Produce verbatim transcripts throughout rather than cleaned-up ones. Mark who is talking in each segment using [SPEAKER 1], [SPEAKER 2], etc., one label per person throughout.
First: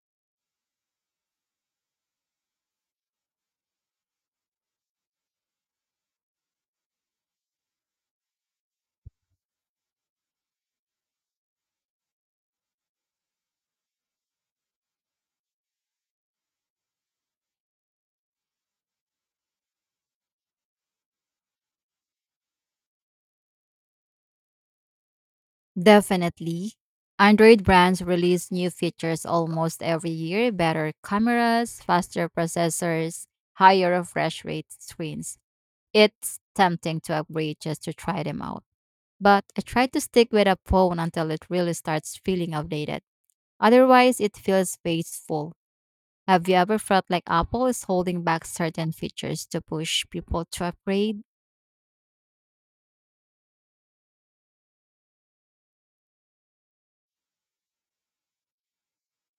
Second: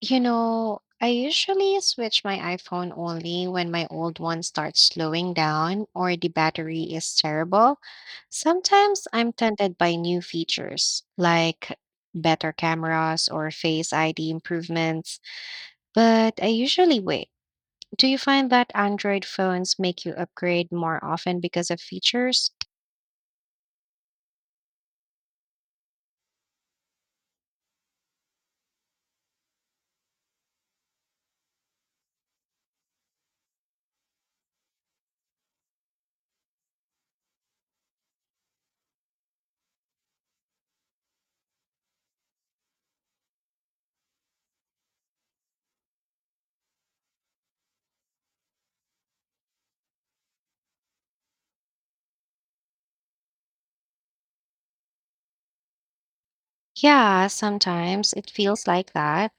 [SPEAKER 1] You know, I usually switch my iPhone only when my old one starts slowing down or the battery is terrible. Sometimes I'm tempted by new features like better cameras or Face I D improvements, but I usually wait. Do you find that Android phones make you upgrade more often because of features?
[SPEAKER 2] Definitely. Android brands release new features almost every year better cameras, faster processors, higher refresh rate screens. It's tempting to upgrade just to try them out. But I try to stick with a phone until it really starts feeling outdated. Otherwise, it feels wasteful. Have you ever felt like Apple is holding back certain features to push people to upgrade?
[SPEAKER 1] Yeah, sometimes it feels like that.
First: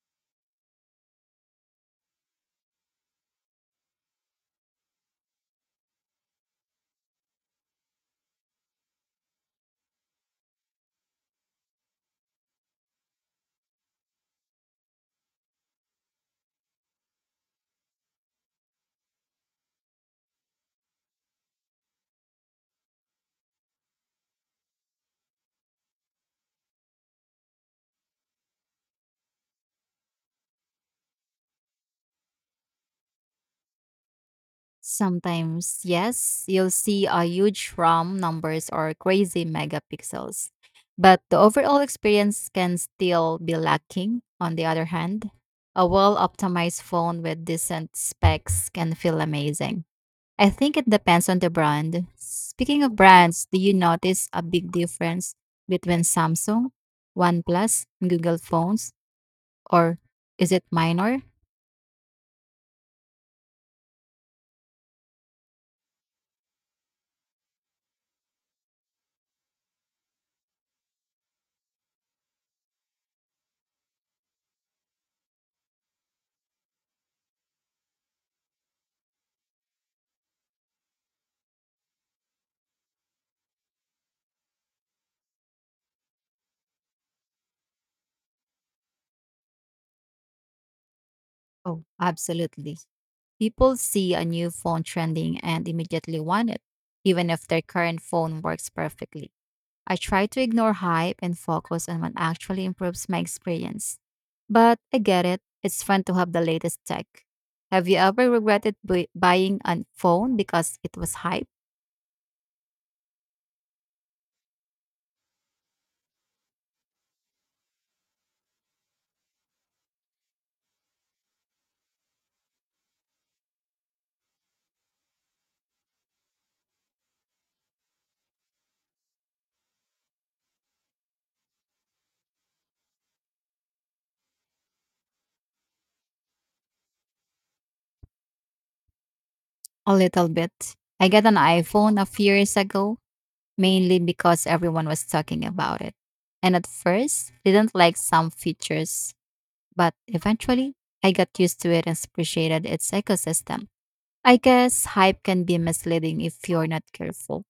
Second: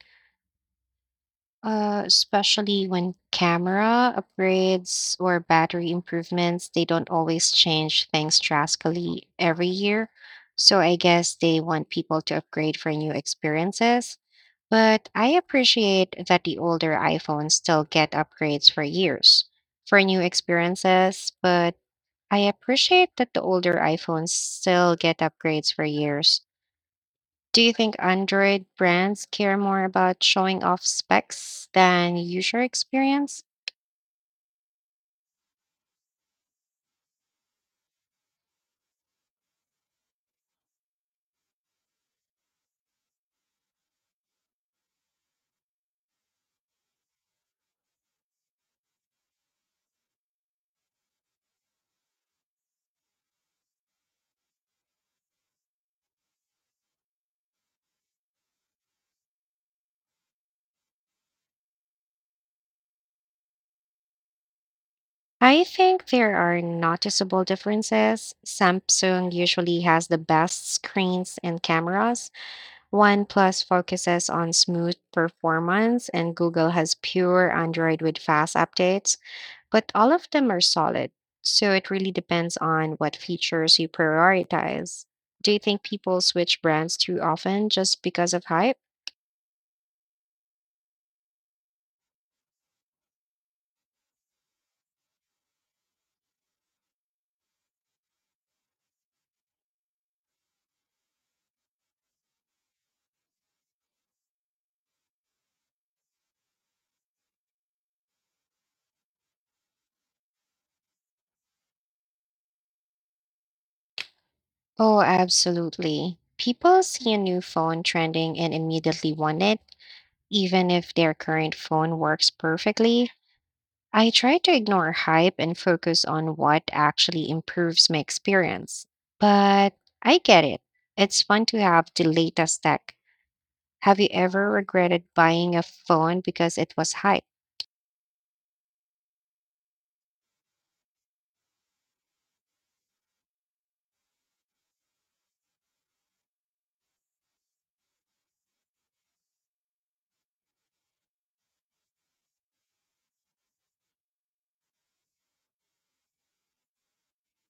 [SPEAKER 1] Uh, especially when camera upgrades or battery improvements, they don't always change things drastically every year. So I guess they want people to upgrade for new experiences. But I appreciate that the older iPhones still get upgrades for years for new experiences, but I appreciate that the older iPhones still get upgrades for years. Do you think Android brands care more about showing off specs than user experience?
[SPEAKER 2] Sometimes, yes, you'll see a huge RAM numbers or crazy megapixels, but the overall experience can still be lacking. On the other hand, a well optimized phone with decent specs can feel amazing. I think it depends on the brand. Speaking of brands, do you notice a big difference between Samsung, OnePlus, and Google phones, or is it minor?
[SPEAKER 1] I think there are noticeable differences. Samsung usually has the best screens and cameras. OnePlus focuses on smooth performance, and Google has pure Android with fast updates, but all of them are solid. So it really depends on what features you prioritize. Do you think people switch brands too often just because of hype?
[SPEAKER 2] Oh, absolutely. People see a new phone trending and immediately want it, even if their current phone works perfectly. I try to ignore hype and focus on what actually improves my experience. But I get it, it's fun to have the latest tech. Have you ever regretted bu- buying a phone because it was hype?
[SPEAKER 1] Oh, absolutely. People see a new phone trending and immediately want it, even if their current phone works perfectly. I try to ignore hype and focus on what actually improves my experience. But I get it. It's fun to have the latest tech. Have you ever regretted buying a phone because it was hype?
[SPEAKER 2] A little bit. I got an iPhone a few years ago, mainly because everyone was talking about it. And at first, didn't like some features. But eventually, I got used to it and appreciated its ecosystem. I guess hype can be misleading if you're not careful.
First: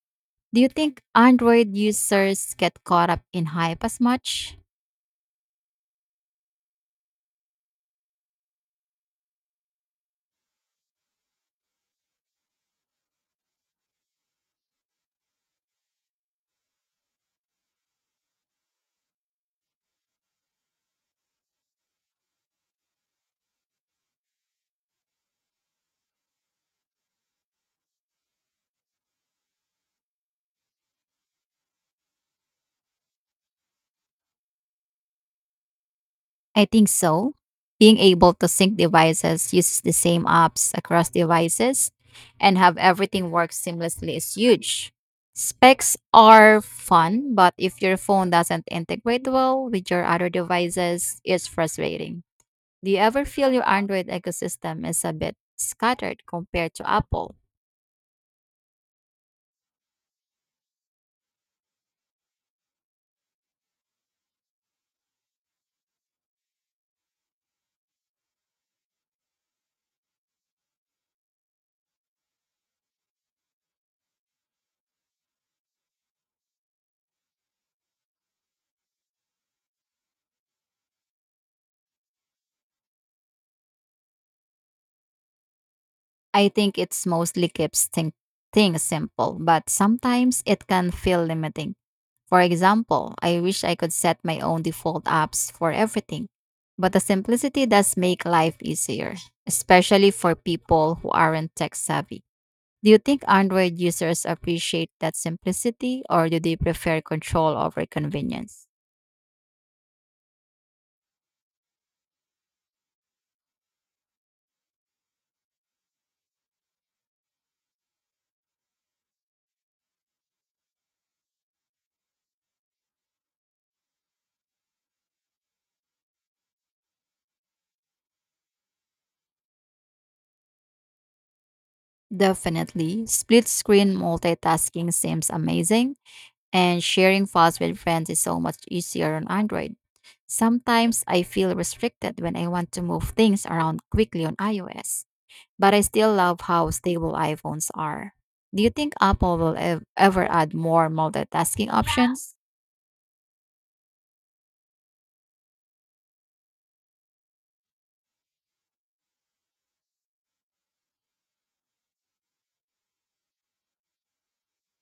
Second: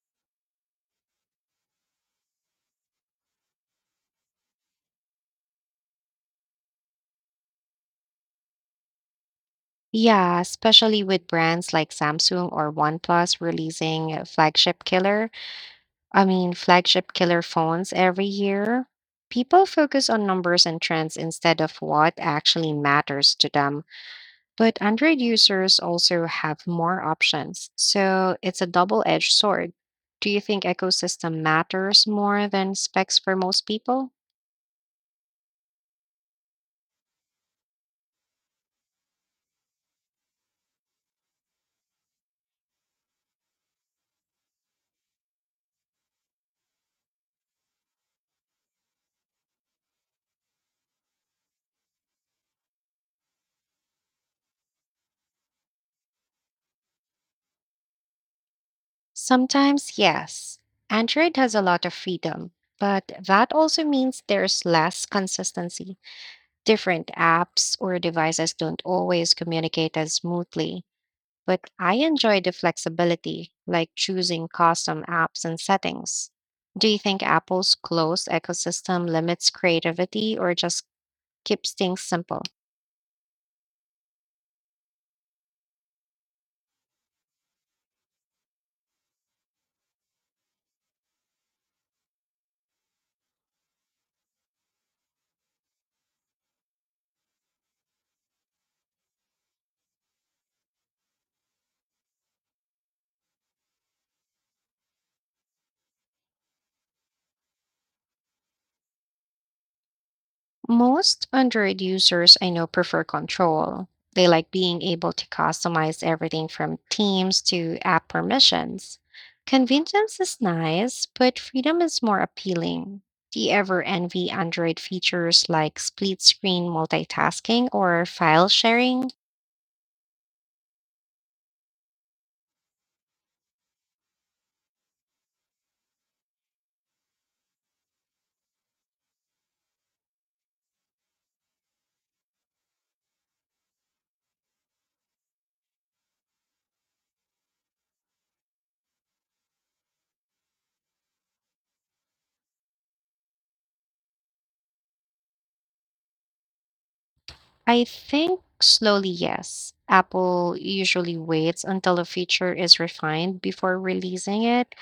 [SPEAKER 2] Do you think Android users get caught up in hype as much?
[SPEAKER 1] Yeah, especially with brands like Samsung or OnePlus releasing a flagship killer. I mean, flagship killer phones every year. People focus on numbers and trends instead of what actually matters to them. But Android users also have more options, so it's a double edged sword. Do you think ecosystem matters more than specs for most people?
[SPEAKER 2] I think so. Being able to sync devices, use the same apps across devices, and have everything work seamlessly is huge. Specs are fun, but if your phone doesn't integrate well with your other devices, it's frustrating. Do you ever feel your Android ecosystem is a bit scattered compared to Apple?
[SPEAKER 1] Sometimes, yes. Android has a lot of freedom, but that also means there's less consistency. Different apps or devices don't always communicate as smoothly. But I enjoy the flexibility, like choosing custom apps and settings. Do you think Apple's closed ecosystem limits creativity or just keeps things simple?
[SPEAKER 2] I think it's mostly keeps thing- things simple, but sometimes it can feel limiting. For example, I wish I could set my own default apps for everything, but the simplicity does make life easier, especially for people who aren't tech savvy. Do you think Android users appreciate that simplicity or do they prefer control over convenience?
[SPEAKER 1] Most Android users I know prefer control. They like being able to customize everything from themes to app permissions. Convenience is nice, but freedom is more appealing. Do you ever envy Android features like split screen multitasking or file sharing?
[SPEAKER 2] Definitely. Split screen multitasking seems amazing, and sharing files with friends is so much easier on Android. Sometimes I feel restricted when I want to move things around quickly on iOS, but I still love how stable iPhones are. Do you think Apple will ev- ever add more multitasking options?
[SPEAKER 1] I think slowly, yes. Apple usually waits until a feature is refined before releasing it.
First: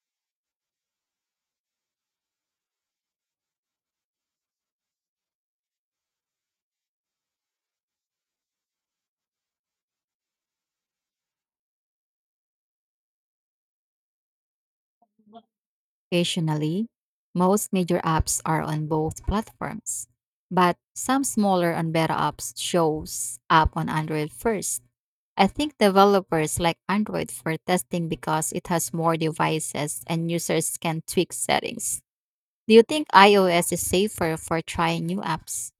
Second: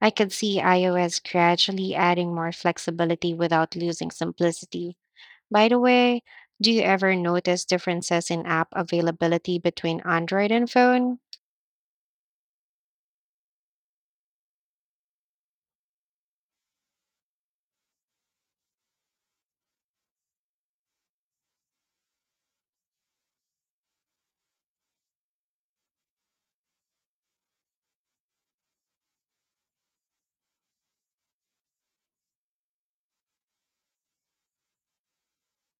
[SPEAKER 1] I could see iOS gradually adding more flexibility without losing simplicity. By the way, do you ever notice differences in app availability between Android and phone?
[SPEAKER 2] Occasionally, most major apps are on both platforms, but some smaller and better apps shows up on Android first. I think developers like Android for testing because it has more devices and users can tweak settings. Do you think iOS is safer for trying new apps?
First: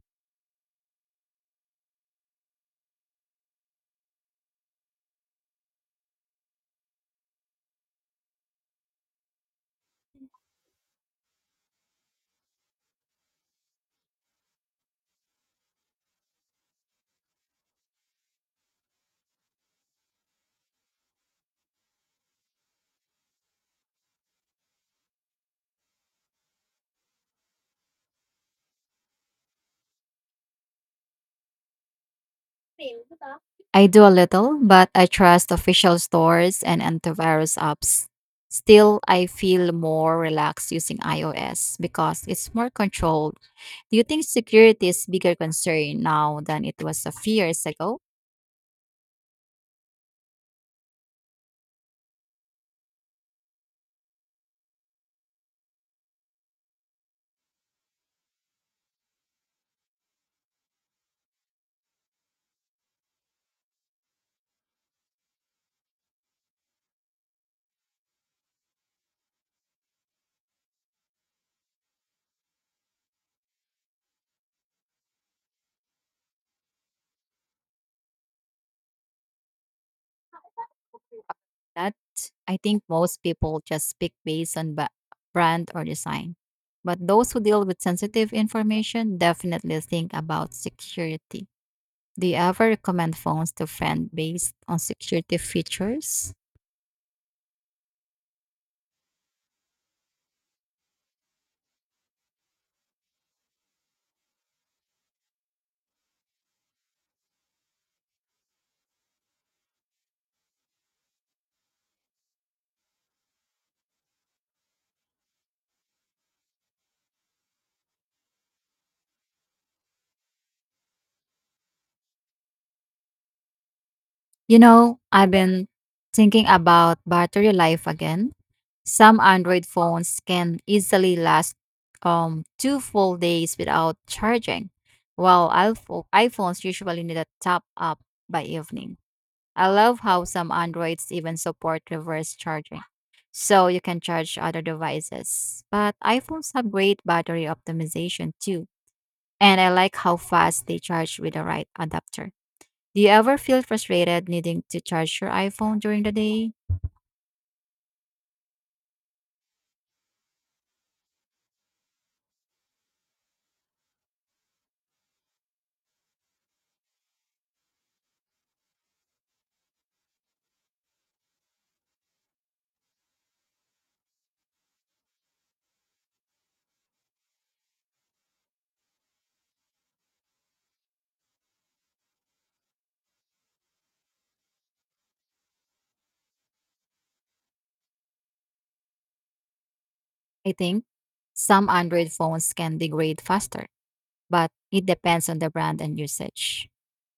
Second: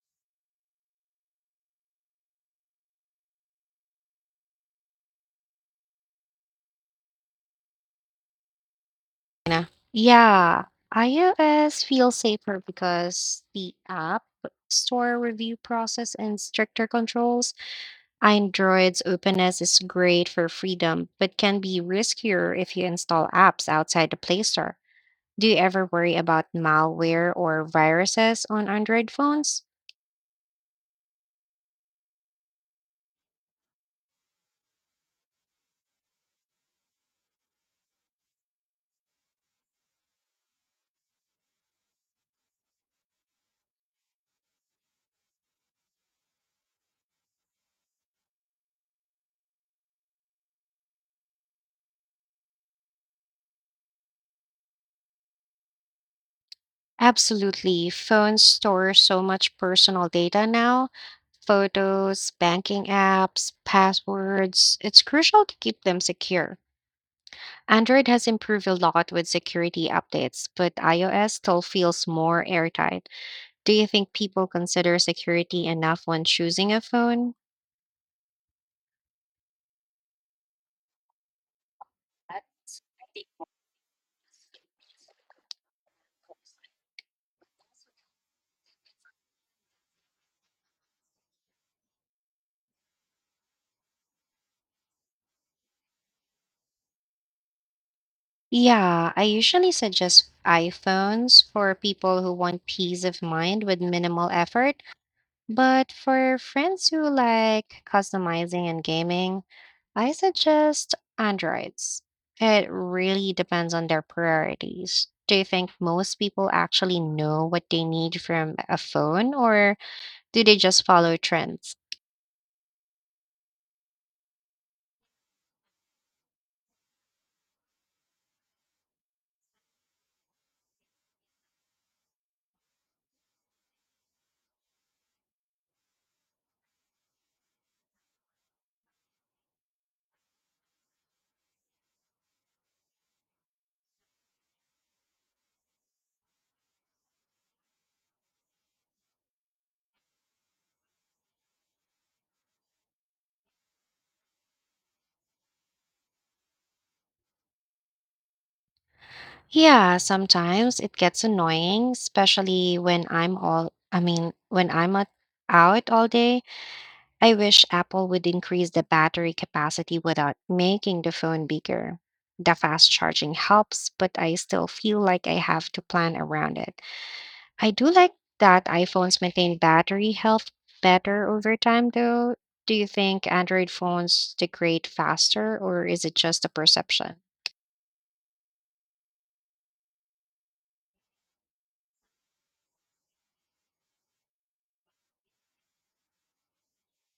[SPEAKER 1] Nah. Yeah, iOS feels safer because the app store review process and stricter controls, Android's openness is great for freedom, but can be riskier if you install apps outside the Play Store. Do you ever worry about malware or viruses on Android phones?
[SPEAKER 2] I do a little, but I trust official stores and antivirus apps. Still, I feel more relaxed using iOS because it's more controlled. Do you think security is bigger concern now than it was a few years ago?
[SPEAKER 1] Absolutely. Phones store so much personal data now, photos, banking apps, passwords. It's crucial to keep them secure. Android has improved a lot with security updates, but iOS still feels more airtight. Do you think people consider security enough when choosing a phone?
[SPEAKER 2] That. I think most people just pick based on ba- brand or design. But those who deal with sensitive information definitely think about security. Do you ever recommend phones to friends based on security features?
[SPEAKER 1] Yeah, I usually suggest iPhones for people who want peace of mind with minimal effort. But for friends who like customizing and gaming, I suggest Androids. It really depends on their priorities. Do you think most people actually know what they need from a phone, or do they just follow trends?
[SPEAKER 2] You know, I've been thinking about battery life again. Some Android phones can easily last um two full days without charging, while iPho- iPhones usually need a top up by evening. I love how some Androids even support reverse charging, so you can charge other devices. But iPhones have great battery optimization too, and I like how fast they charge with the right adapter. Do you ever feel frustrated needing to charge your iPhone during the day?
[SPEAKER 1] Yeah, sometimes it gets annoying, especially when I'm all I mean, when I'm at, out all day. I wish Apple would increase the battery capacity without making the phone bigger. The fast charging helps, but I still feel like I have to plan around it. I do like that iPhones maintain battery health better over time though. Do you think Android phones degrade faster or is it just a perception?
[SPEAKER 2] I think some Android phones can degrade faster, but it depends on the brand and usage.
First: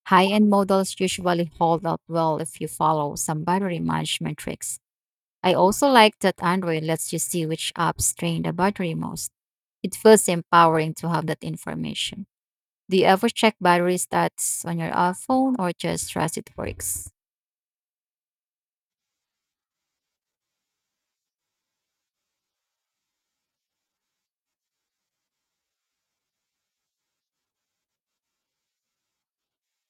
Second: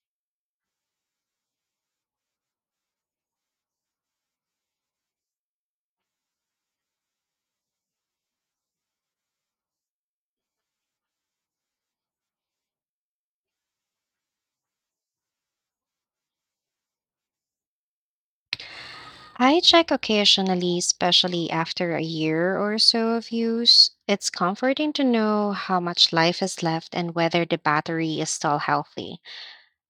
[SPEAKER 2] High end models usually hold up well if you follow some battery management tricks. I also like that Android lets you see which apps drain the battery most. It feels empowering to have that information. Do you ever check battery stats on your uh, phone or just trust it works?
[SPEAKER 1] I check occasionally, especially after a year or so of use. It's comforting to know how much life is left and whether the battery is still healthy.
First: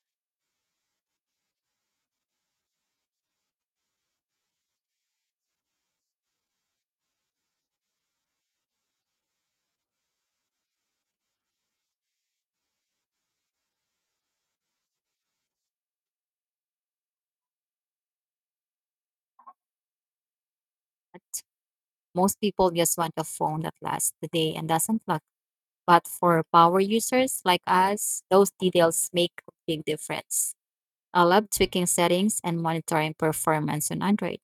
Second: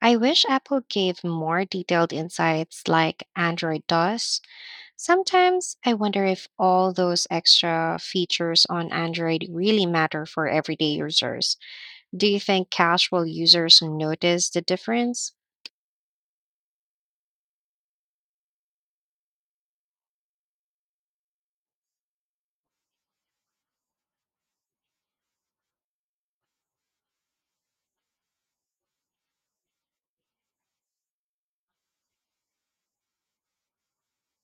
[SPEAKER 1] I wish Apple gave more detailed insights like Android does. Sometimes I wonder if all those extra features on Android really matter for everyday users. Do you think casual users notice the difference?
[SPEAKER 2] Most people just want a phone that lasts the day and doesn't lock. But for power users like us, those details make a big difference. I love tweaking settings and monitoring performance on Android.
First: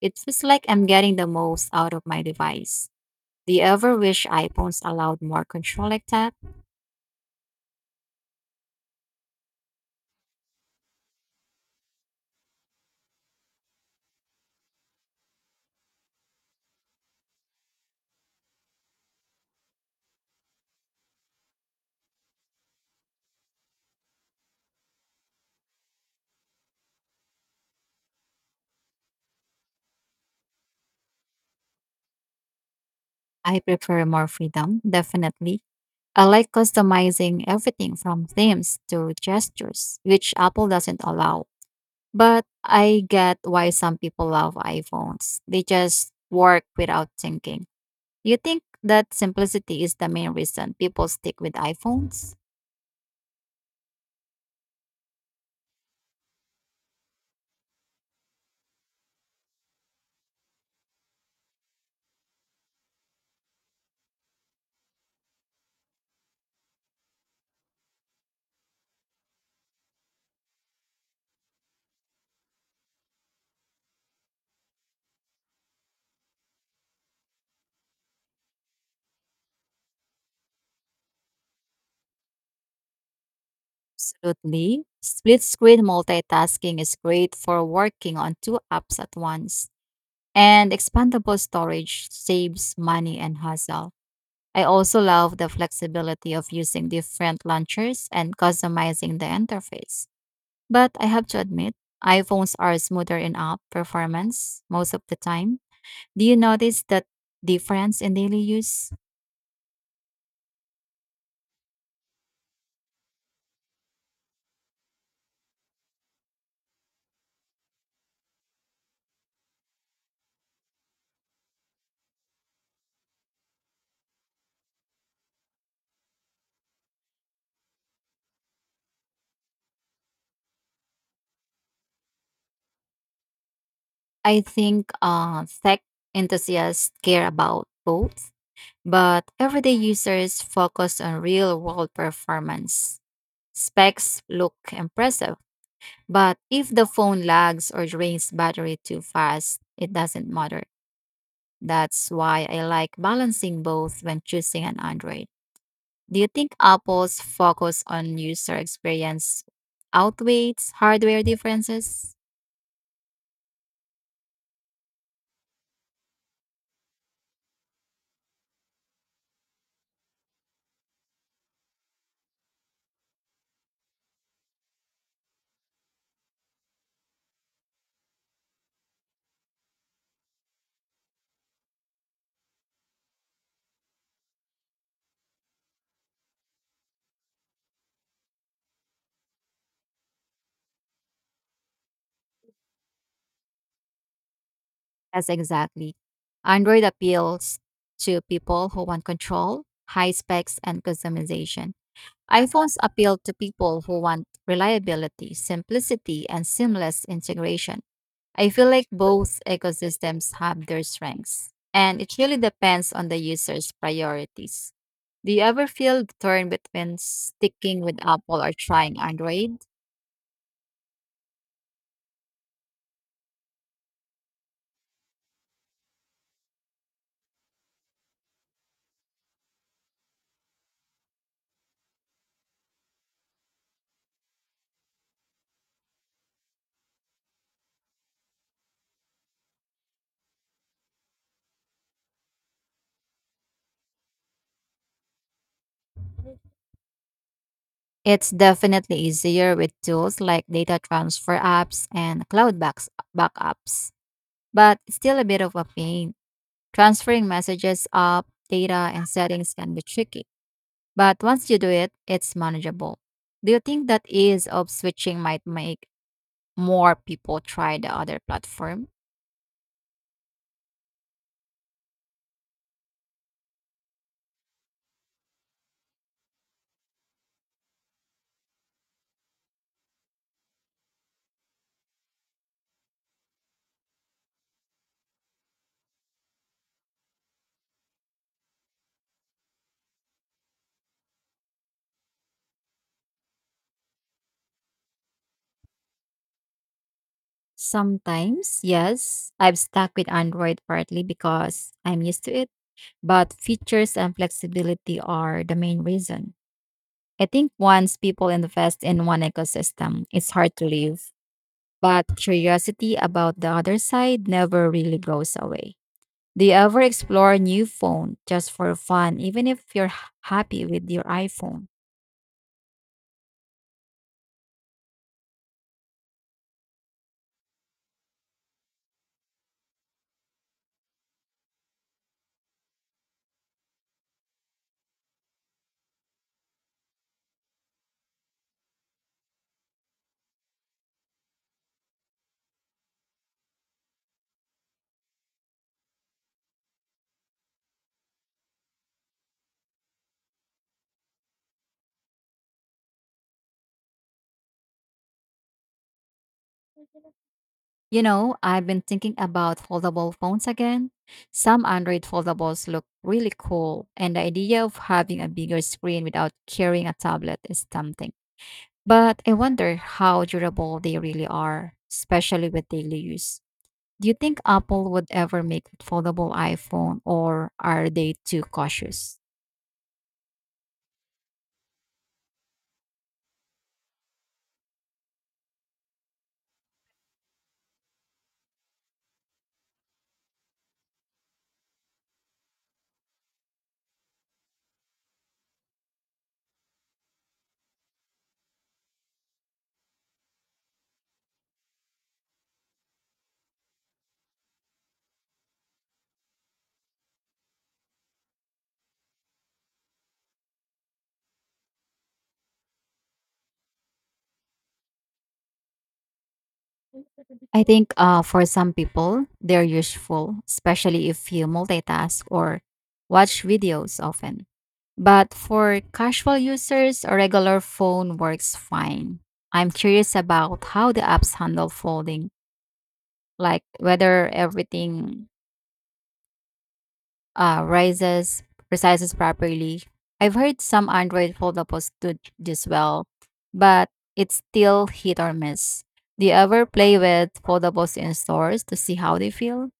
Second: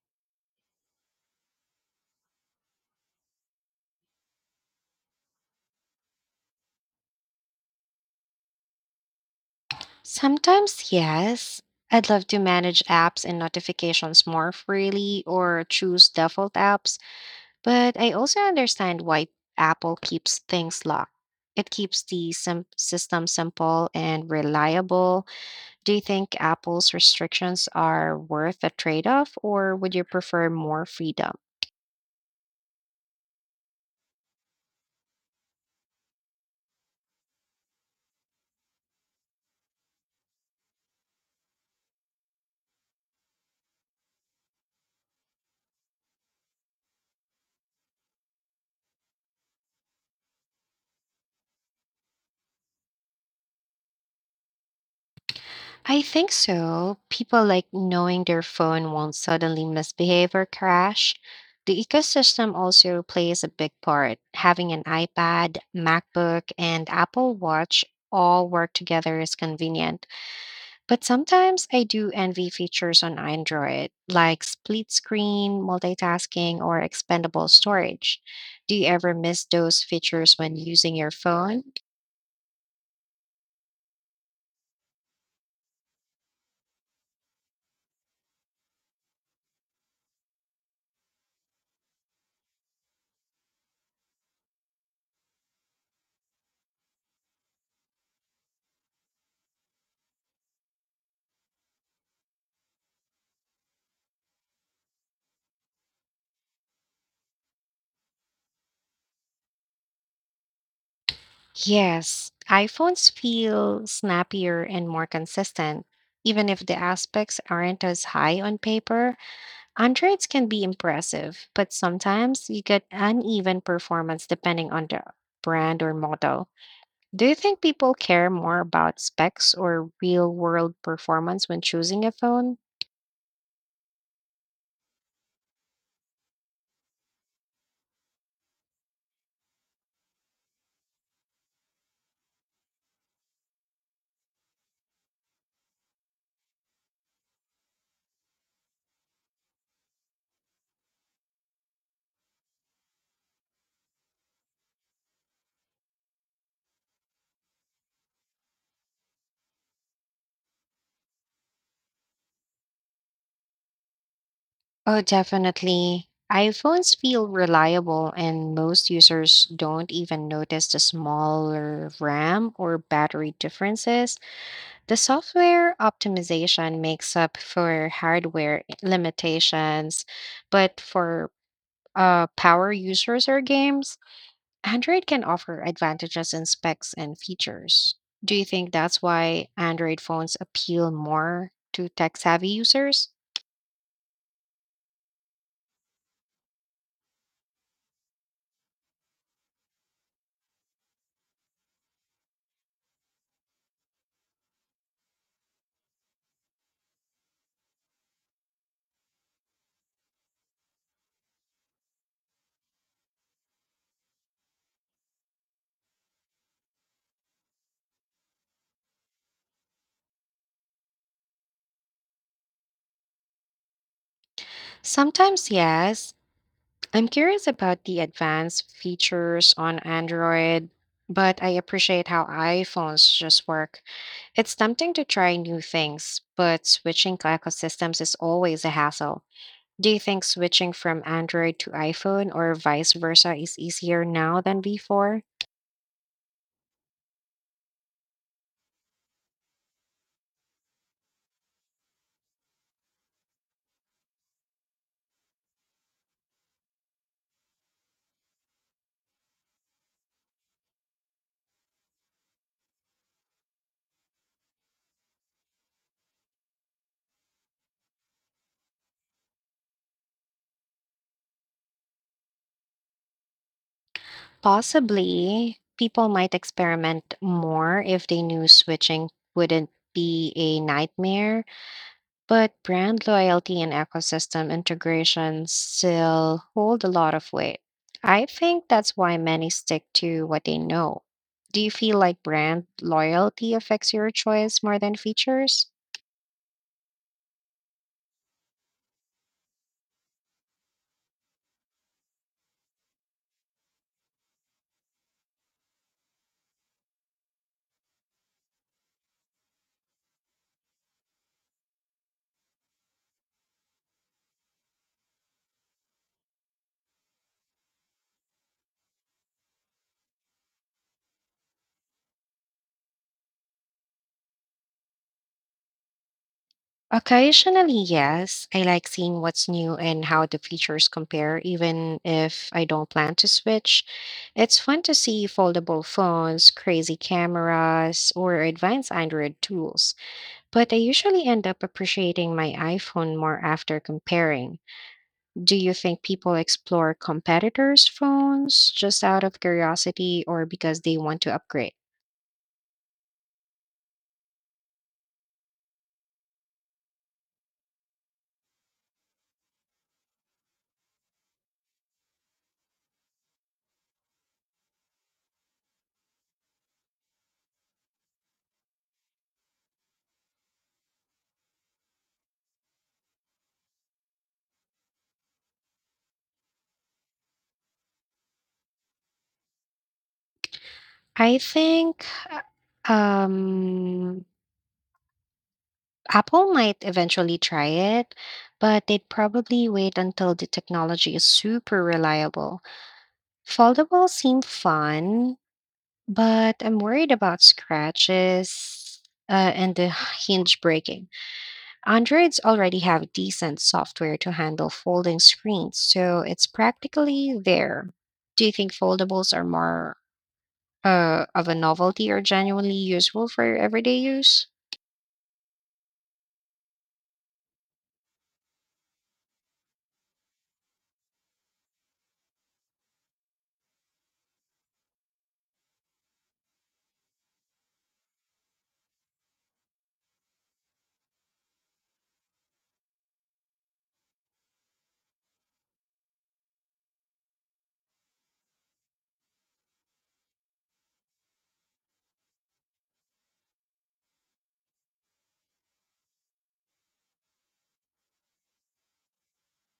[SPEAKER 2] It feels like I'm getting the most out of my device. Do you ever wish iPhones allowed more control like that?
[SPEAKER 1] Sometimes, yes. I'd love to manage apps and notifications more freely or choose default apps, but I also understand why Apple keeps things locked. It keeps the sim- system simple and reliable. Do you think Apple's restrictions are worth a trade off, or would you prefer more freedom?
[SPEAKER 2] I prefer more freedom, definitely. I like customizing everything from themes to gestures, which Apple doesn't allow. But I get why some people love iPhones. They just work without thinking. You think that simplicity is the main reason people stick with iPhones?
[SPEAKER 1] I think so. People like knowing their phone won't suddenly misbehave or crash. The ecosystem also plays a big part. Having an iPad, MacBook, and Apple Watch all work together is convenient. But sometimes I do envy features on Android, like split screen, multitasking, or expendable storage. Do you ever miss those features when using your phone?
[SPEAKER 2] Absolutely. Split screen multitasking is great for working on two apps at once. And expandable storage saves money and hassle. I also love the flexibility of using different launchers and customizing the interface. But I have to admit, iPhones are smoother in app performance most of the time. Do you notice that difference in daily use?
[SPEAKER 1] Yes, iPhones feel snappier and more consistent. Even if the aspects aren't as high on paper, Androids can be impressive, but sometimes you get uneven performance depending on the brand or model. Do you think people care more about specs or real world performance when choosing a phone?
[SPEAKER 2] I think uh, tech enthusiasts care about both, but everyday users focus on real world performance. Specs look impressive, but if the phone lags or drains battery too fast, it doesn't matter. That's why I like balancing both when choosing an Android. Do you think Apple's focus on user experience outweighs hardware differences?
[SPEAKER 1] Oh, definitely. iPhones feel reliable, and most users don't even notice the smaller RAM or battery differences. The software optimization makes up for hardware limitations, but for uh, power users or games, Android can offer advantages in specs and features. Do you think that's why Android phones appeal more to tech savvy users?
[SPEAKER 2] Yes, exactly. Android appeals to people who want control, high specs, and customization. iPhones appeal to people who want reliability, simplicity, and seamless integration. I feel like both ecosystems have their strengths, and it really depends on the user's priorities. Do you ever feel torn between sticking with Apple or trying Android?
[SPEAKER 1] Sometimes, yes. I'm curious about the advanced features on Android, but I appreciate how iPhones just work. It's tempting to try new things, but switching ecosystems is always a hassle. Do you think switching from Android to iPhone or vice versa is easier now than before?
[SPEAKER 2] It's definitely easier with tools like data transfer apps and cloud backs- backups, but it's still a bit of a pain. Transferring messages up, data, and settings can be tricky, but once you do it, it's manageable. Do you think that ease of switching might make more people try the other platform?
[SPEAKER 1] Possibly, people might experiment more if they knew switching wouldn't be a nightmare. But brand loyalty and ecosystem integration still hold a lot of weight. I think that's why many stick to what they know. Do you feel like brand loyalty affects your choice more than features?
[SPEAKER 2] Sometimes, yes, I've stuck with Android partly because I'm used to it, but features and flexibility are the main reason. I think once people invest in one ecosystem, it's hard to leave, but curiosity about the other side never really goes away. Do you ever explore new phone just for fun, even if you're h- happy with your iPhone?
[SPEAKER 1] Occasionally, yes. I like seeing what's new and how the features compare, even if I don't plan to switch. It's fun to see foldable phones, crazy cameras, or advanced Android tools. But I usually end up appreciating my iPhone more after comparing. Do you think people explore competitors' phones just out of curiosity or because they want to upgrade?
[SPEAKER 2] You know, I've been thinking about foldable phones again. Some Android foldables look really cool, and the idea of having a bigger screen without carrying a tablet is tempting. But I wonder how durable they really are, especially with daily use. Do you think Apple would ever make a foldable iPhone, or are they too cautious?
[SPEAKER 1] I think uh, um, Apple might eventually try it, but they'd probably wait until the technology is super reliable. Foldables seem fun, but I'm worried about scratches uh, and the hinge breaking. Androids already have decent software to handle folding screens, so it's practically there. Do you think foldables are more uh, of a novelty or genuinely useful for everyday use?
[SPEAKER 2] I think uh, for some people, they're useful, especially if you multitask or watch videos often. But for casual users, a regular phone works fine. I'm curious about how the apps handle folding, like whether everything uh, rises, resizes properly. I've heard some Android foldables do this well, but it's still hit or miss. Do you ever play with foldables in stores to see how they feel?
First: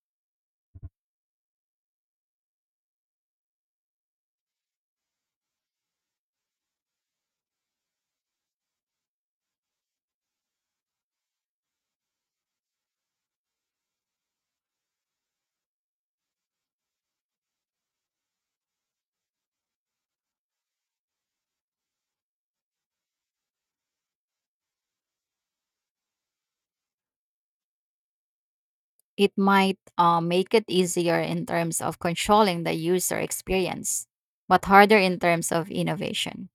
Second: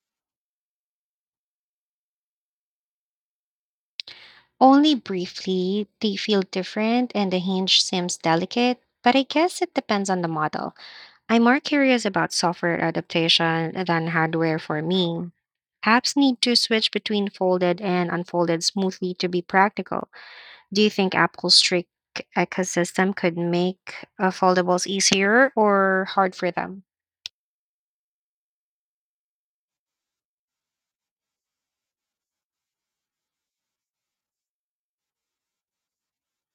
[SPEAKER 1] Only briefly, they feel different and the hinge seems delicate, but I guess it depends on the model. I'm more curious about software adaptation than hardware for me. Apps need to switch between folded and unfolded smoothly to be practical. Do you think Apple's strict ecosystem could make uh, foldables easier or hard for them?
[SPEAKER 2] It might uh, make it easier in terms of controlling the user experience, but harder in terms of innovation.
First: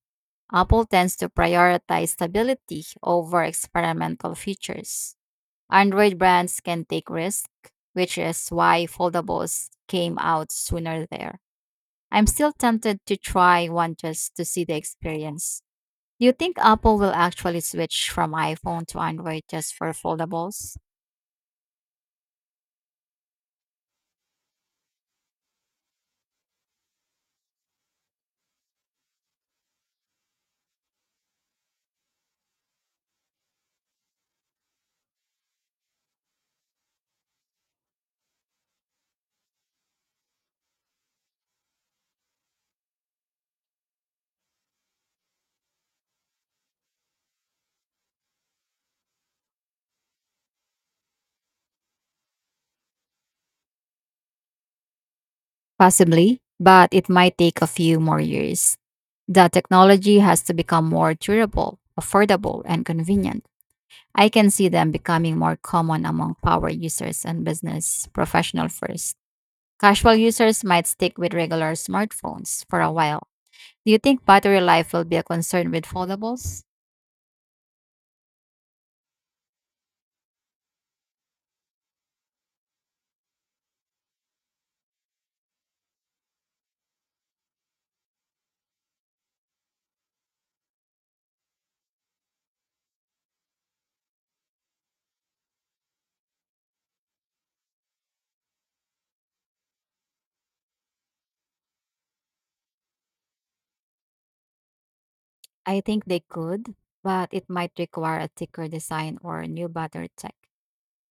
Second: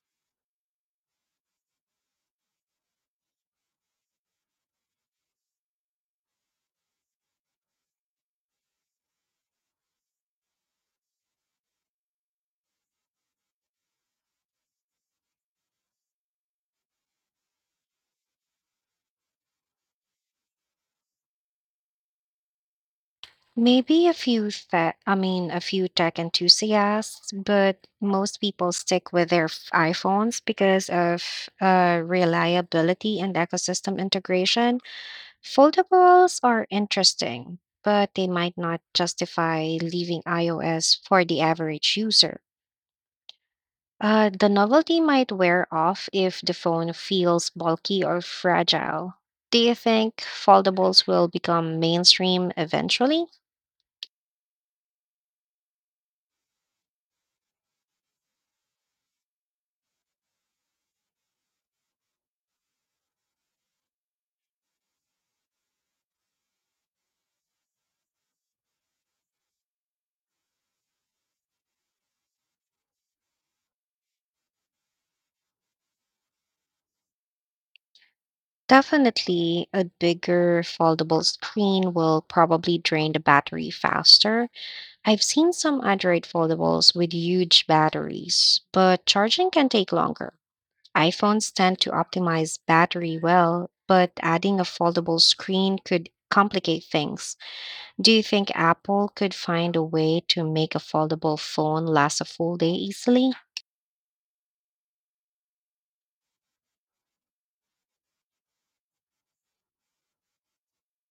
[SPEAKER 2] Apple tends to prioritize stability over experimental features. Android brands can take risks, which is why foldables came out sooner there. I'm still tempted to try one just to see the experience. Do you think Apple will actually switch from iPhone to Android just for foldables?
[SPEAKER 1] Maybe a few that I mean a few tech enthusiasts, but most people stick with their f- iPhones because of uh, reliability and ecosystem integration. Foldables are interesting, but they might not justify leaving iOS for the average user. Uh, the novelty might wear off if the phone feels bulky or fragile. Do you think foldables will become mainstream eventually?
[SPEAKER 2] Possibly, but it might take a few more years. The technology has to become more durable, affordable, and convenient. I can see them becoming more common among power users and business professional first. Casual users might stick with regular smartphones for a while. Do you think battery life will be a concern with foldables?
[SPEAKER 1] Definitely, a bigger foldable screen will probably drain the battery faster. I've seen some Android foldables with huge batteries, but charging can take longer. iPhones tend to optimize battery well, but adding a foldable screen could complicate things. Do you think Apple could find a way to make a foldable phone last a full day easily?
[SPEAKER 2] I think they could, but it might require a thicker design or new battery tech.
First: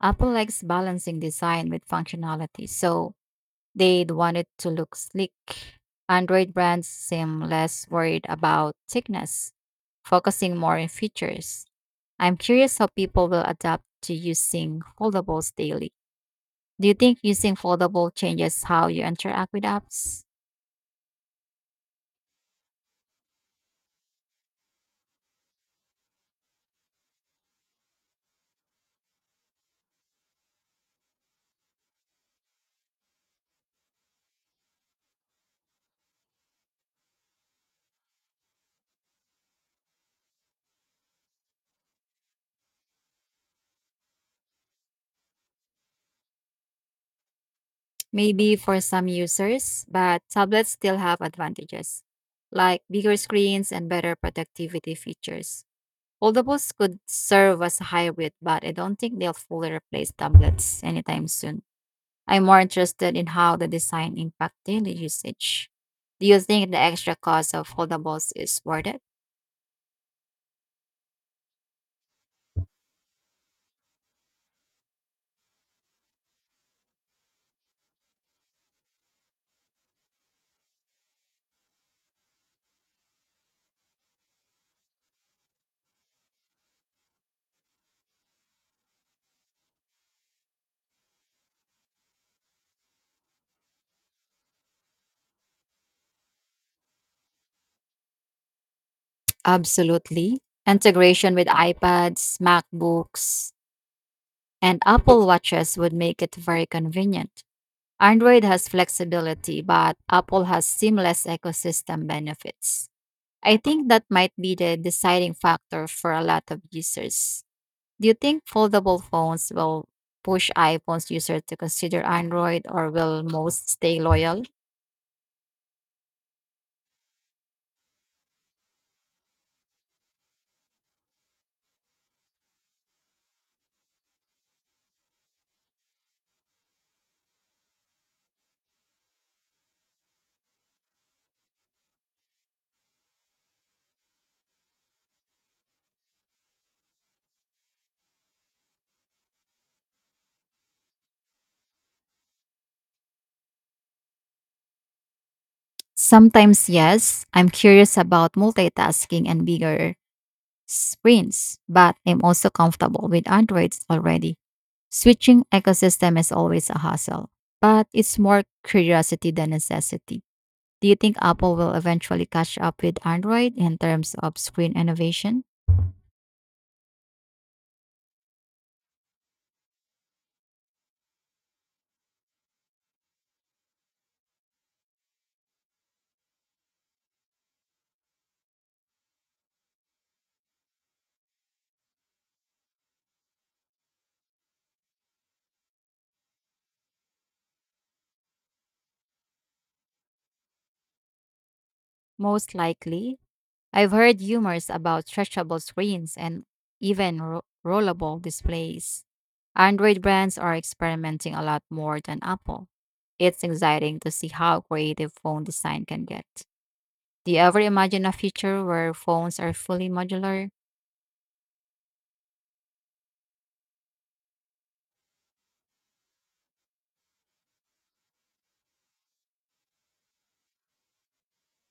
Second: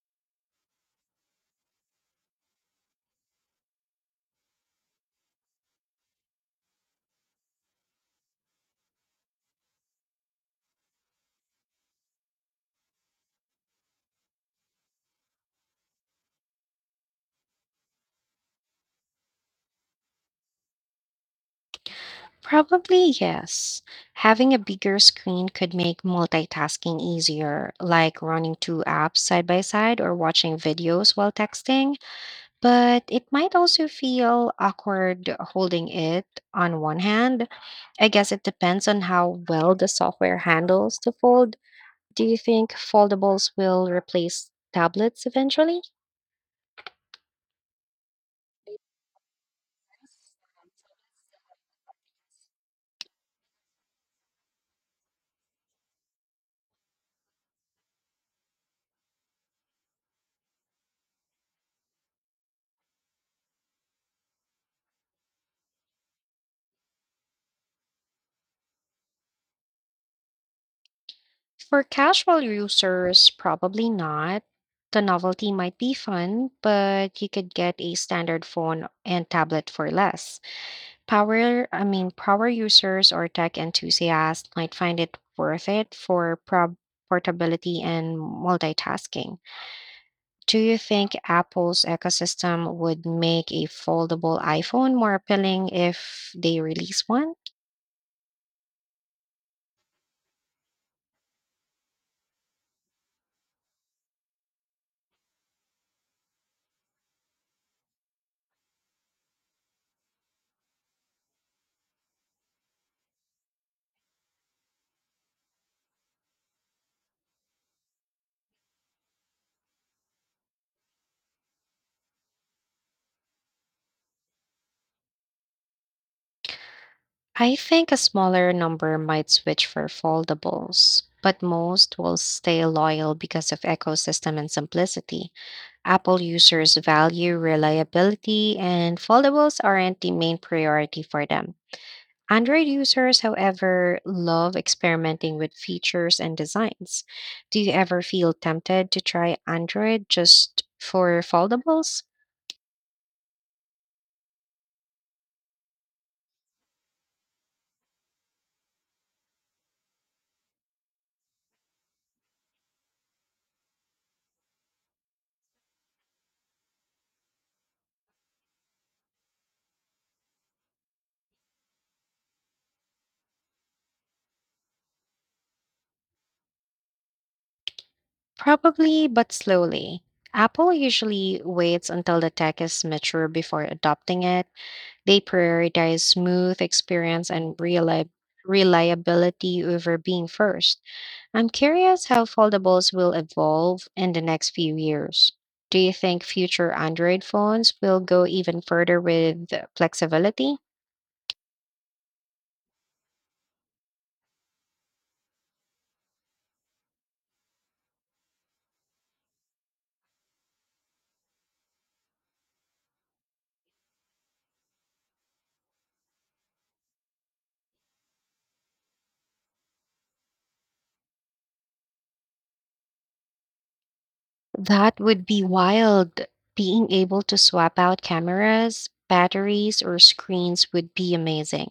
[SPEAKER 2] Apple likes balancing design with functionality, so they'd want it to look sleek. Android brands seem less worried about thickness, focusing more on features. I'm curious how people will adapt to using foldables daily. Do you think using foldable changes how you interact with apps?
[SPEAKER 1] Probably yes. Having a bigger screen could make multitasking easier, like running two apps side by side or watching videos while texting. But it might also feel awkward holding it on one hand. I guess it depends on how well the software handles the fold. Do you think foldables will replace tablets eventually?
[SPEAKER 2] Maybe for some users, but tablets still have advantages, like bigger screens and better productivity features. Foldables could serve as a hybrid, but I don't think they'll fully replace tablets anytime soon. I'm more interested in how the design impacts daily usage. Do you think the extra cost of foldables is worth it?
[SPEAKER 1] For casual users, probably not. The novelty might be fun, but you could get a standard phone and tablet for less. Power, I mean, power users or tech enthusiasts might find it worth it for prob- portability and multitasking. Do you think Apple's ecosystem would make a foldable iPhone more appealing if they release one?
[SPEAKER 2] Absolutely. Integration with iPads, MacBooks, and Apple Watches would make it very convenient. Android has flexibility, but Apple has seamless ecosystem benefits. I think that might be the deciding factor for a lot of users. Do you think foldable phones will push iPhone's user to consider Android or will most stay loyal?
[SPEAKER 1] I think a smaller number might switch for foldables, but most will stay loyal because of ecosystem and simplicity. Apple users value reliability, and foldables aren't the main priority for them. Android users, however, love experimenting with features and designs. Do you ever feel tempted to try Android just for foldables?
[SPEAKER 2] Sometimes yes. I'm curious about multitasking and bigger screens, but I'm also comfortable with Androids already. Switching ecosystem is always a hassle, but it's more curiosity than necessity. Do you think Apple will eventually catch up with Android in terms of screen innovation?
[SPEAKER 1] Probably, but slowly. Apple usually waits until the tech is mature before adopting it. They prioritize smooth experience and reali- reliability over being first. I'm curious how foldables will evolve in the next few years. Do you think future Android phones will go even further with flexibility?
[SPEAKER 2] Most likely. I've heard rumors about stretchable screens and even ro- rollable displays. Android brands are experimenting a lot more than Apple. It's exciting to see how creative phone design can get. Do you ever imagine a future where phones are fully modular?
[SPEAKER 1] That would be wild. Being able to swap out cameras, batteries, or screens would be amazing.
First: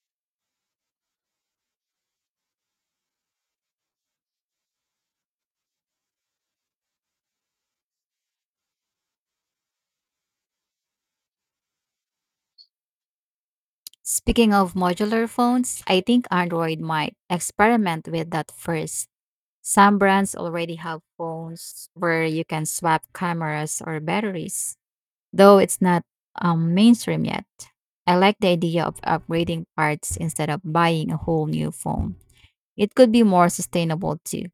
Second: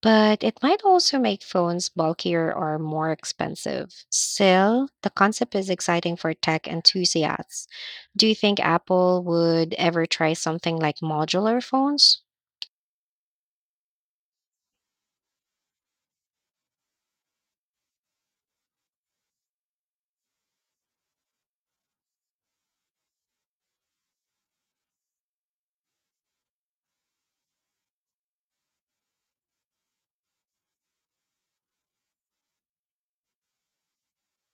[SPEAKER 1] But it might also make phones bulkier or more expensive. Still, the concept is exciting for tech enthusiasts. Do you think Apple would ever try something like modular phones?
[SPEAKER 2] Speaking of modular phones, I think Android might experiment with that first. Some brands already have phones where you can swap cameras or batteries, though it's not um, mainstream yet. I like the idea of upgrading parts instead of buying a whole new phone. It could be more sustainable too.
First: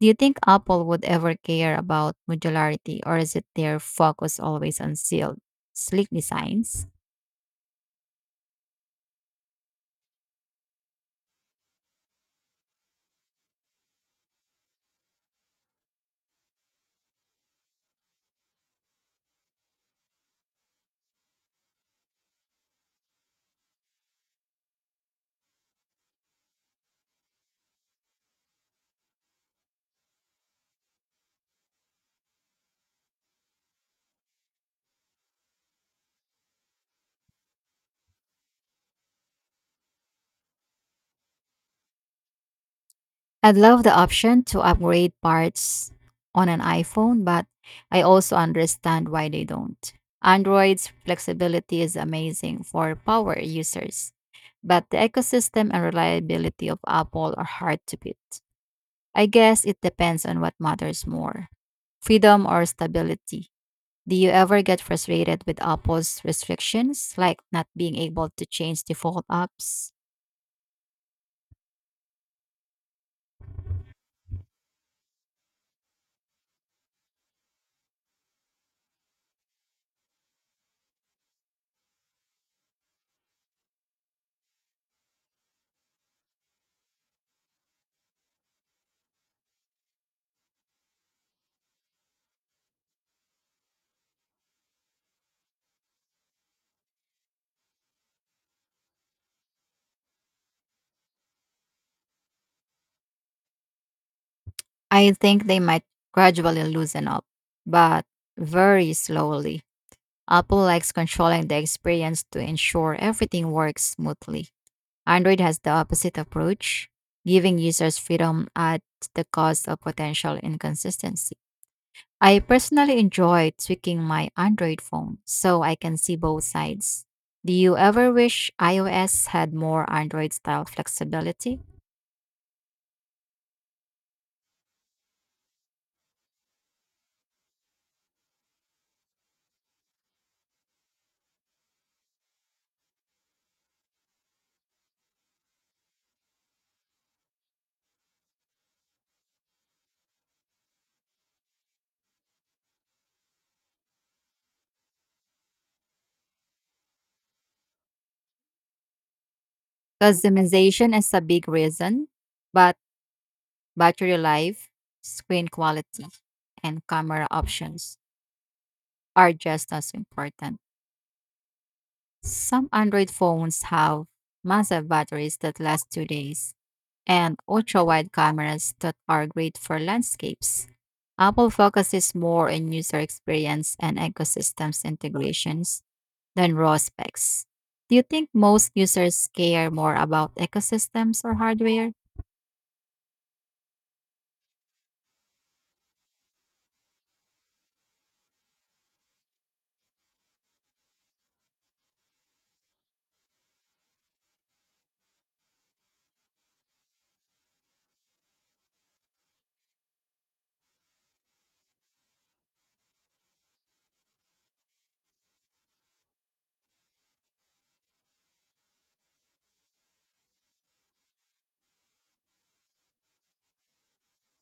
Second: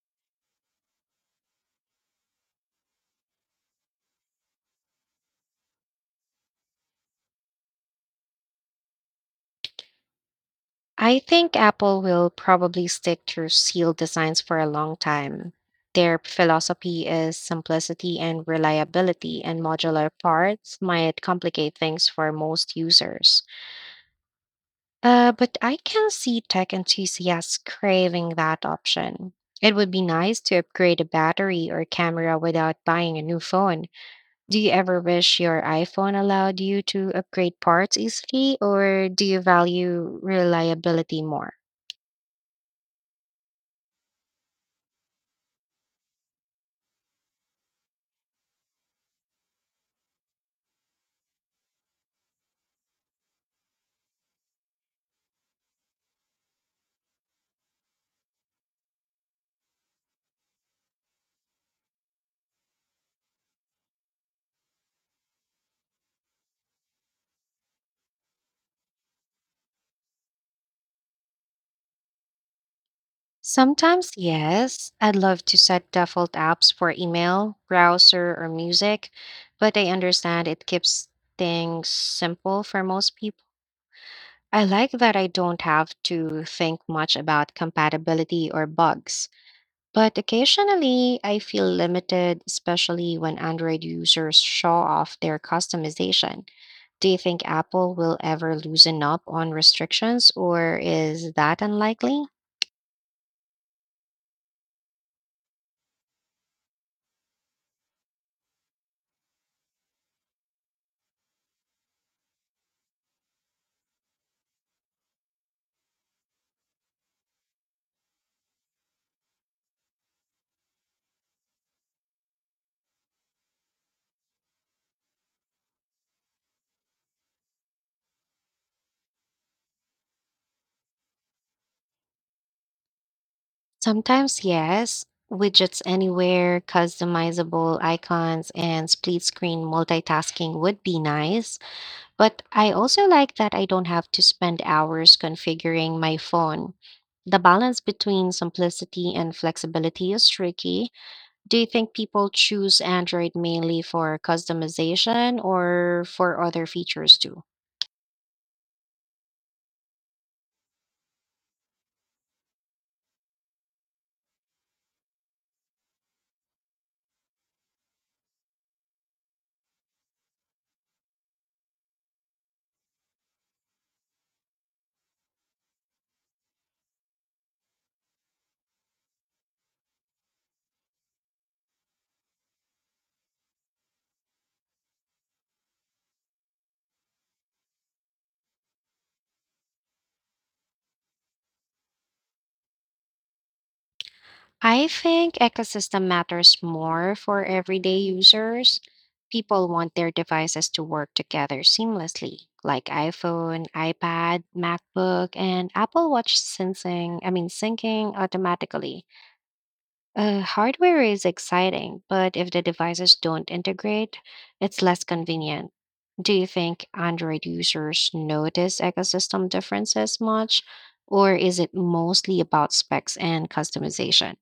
[SPEAKER 2] Do you think Apple would ever care about modularity, or is it their focus always on sealed, sleek designs?
[SPEAKER 1] I think Apple will probably stick to sealed designs for a long time. Their philosophy is simplicity and reliability, and modular parts might complicate things for most users. Uh, but I can see tech enthusiasts craving that option. It would be nice to upgrade a battery or camera without buying a new phone. Do you ever wish your iPhone allowed you to upgrade parts easily, or do you value reliability more?
[SPEAKER 2] I'd love the option to upgrade parts on an iPhone, but I also understand why they don't. Android's flexibility is amazing for power users, but the ecosystem and reliability of Apple are hard to beat. I guess it depends on what matters more freedom or stability. Do you ever get frustrated with Apple's restrictions, like not being able to change default apps?
[SPEAKER 1] Sometimes, yes. I'd love to set default apps for email, browser, or music, but I understand it keeps things simple for most people. I like that I don't have to think much about compatibility or bugs, but occasionally I feel limited, especially when Android users show off their customization. Do you think Apple will ever loosen up on restrictions, or is that unlikely?
[SPEAKER 2] I think they might gradually loosen up, but very slowly. Apple likes controlling the experience to ensure everything works smoothly. Android has the opposite approach, giving users freedom at the cost of potential inconsistency. I personally enjoy tweaking my Android phone so I can see both sides. Do you ever wish iOS had more Android style flexibility?
[SPEAKER 1] Sometimes, yes. Widgets anywhere, customizable icons, and split screen multitasking would be nice. But I also like that I don't have to spend hours configuring my phone. The balance between simplicity and flexibility is tricky. Do you think people choose Android mainly for customization or for other features too?
[SPEAKER 2] Customization is a big reason, but battery life, screen quality, and camera options are just as important. Some Android phones have massive batteries that last two days and ultra wide cameras that are great for landscapes. Apple focuses more on user experience and ecosystems integrations than raw specs. Do you think most users care more about ecosystems or hardware?
[SPEAKER 1] I think ecosystem matters more for everyday users. People want their devices to work together seamlessly, like iPhone, iPad, MacBook, and Apple Watch syncing, I mean syncing automatically. Uh, hardware is exciting, but if the devices don't integrate, it's less convenient. Do you think Android users notice ecosystem differences much, or is it mostly about specs and customization?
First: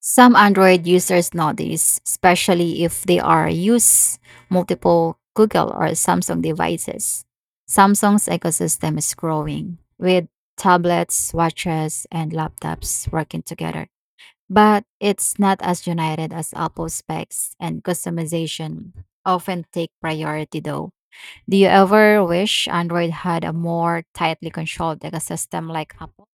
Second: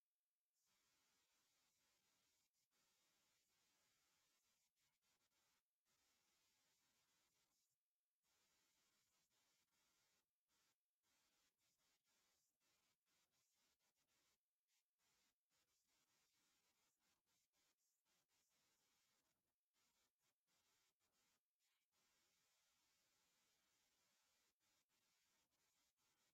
[SPEAKER 2] Some Android users notice, especially if they are use multiple Google or Samsung devices. Samsung's ecosystem is growing with tablets, watches, and laptops working together. But it's not as united as Apple specs and customization often take priority though. Do you ever wish Android had a more tightly controlled ecosystem like Apple?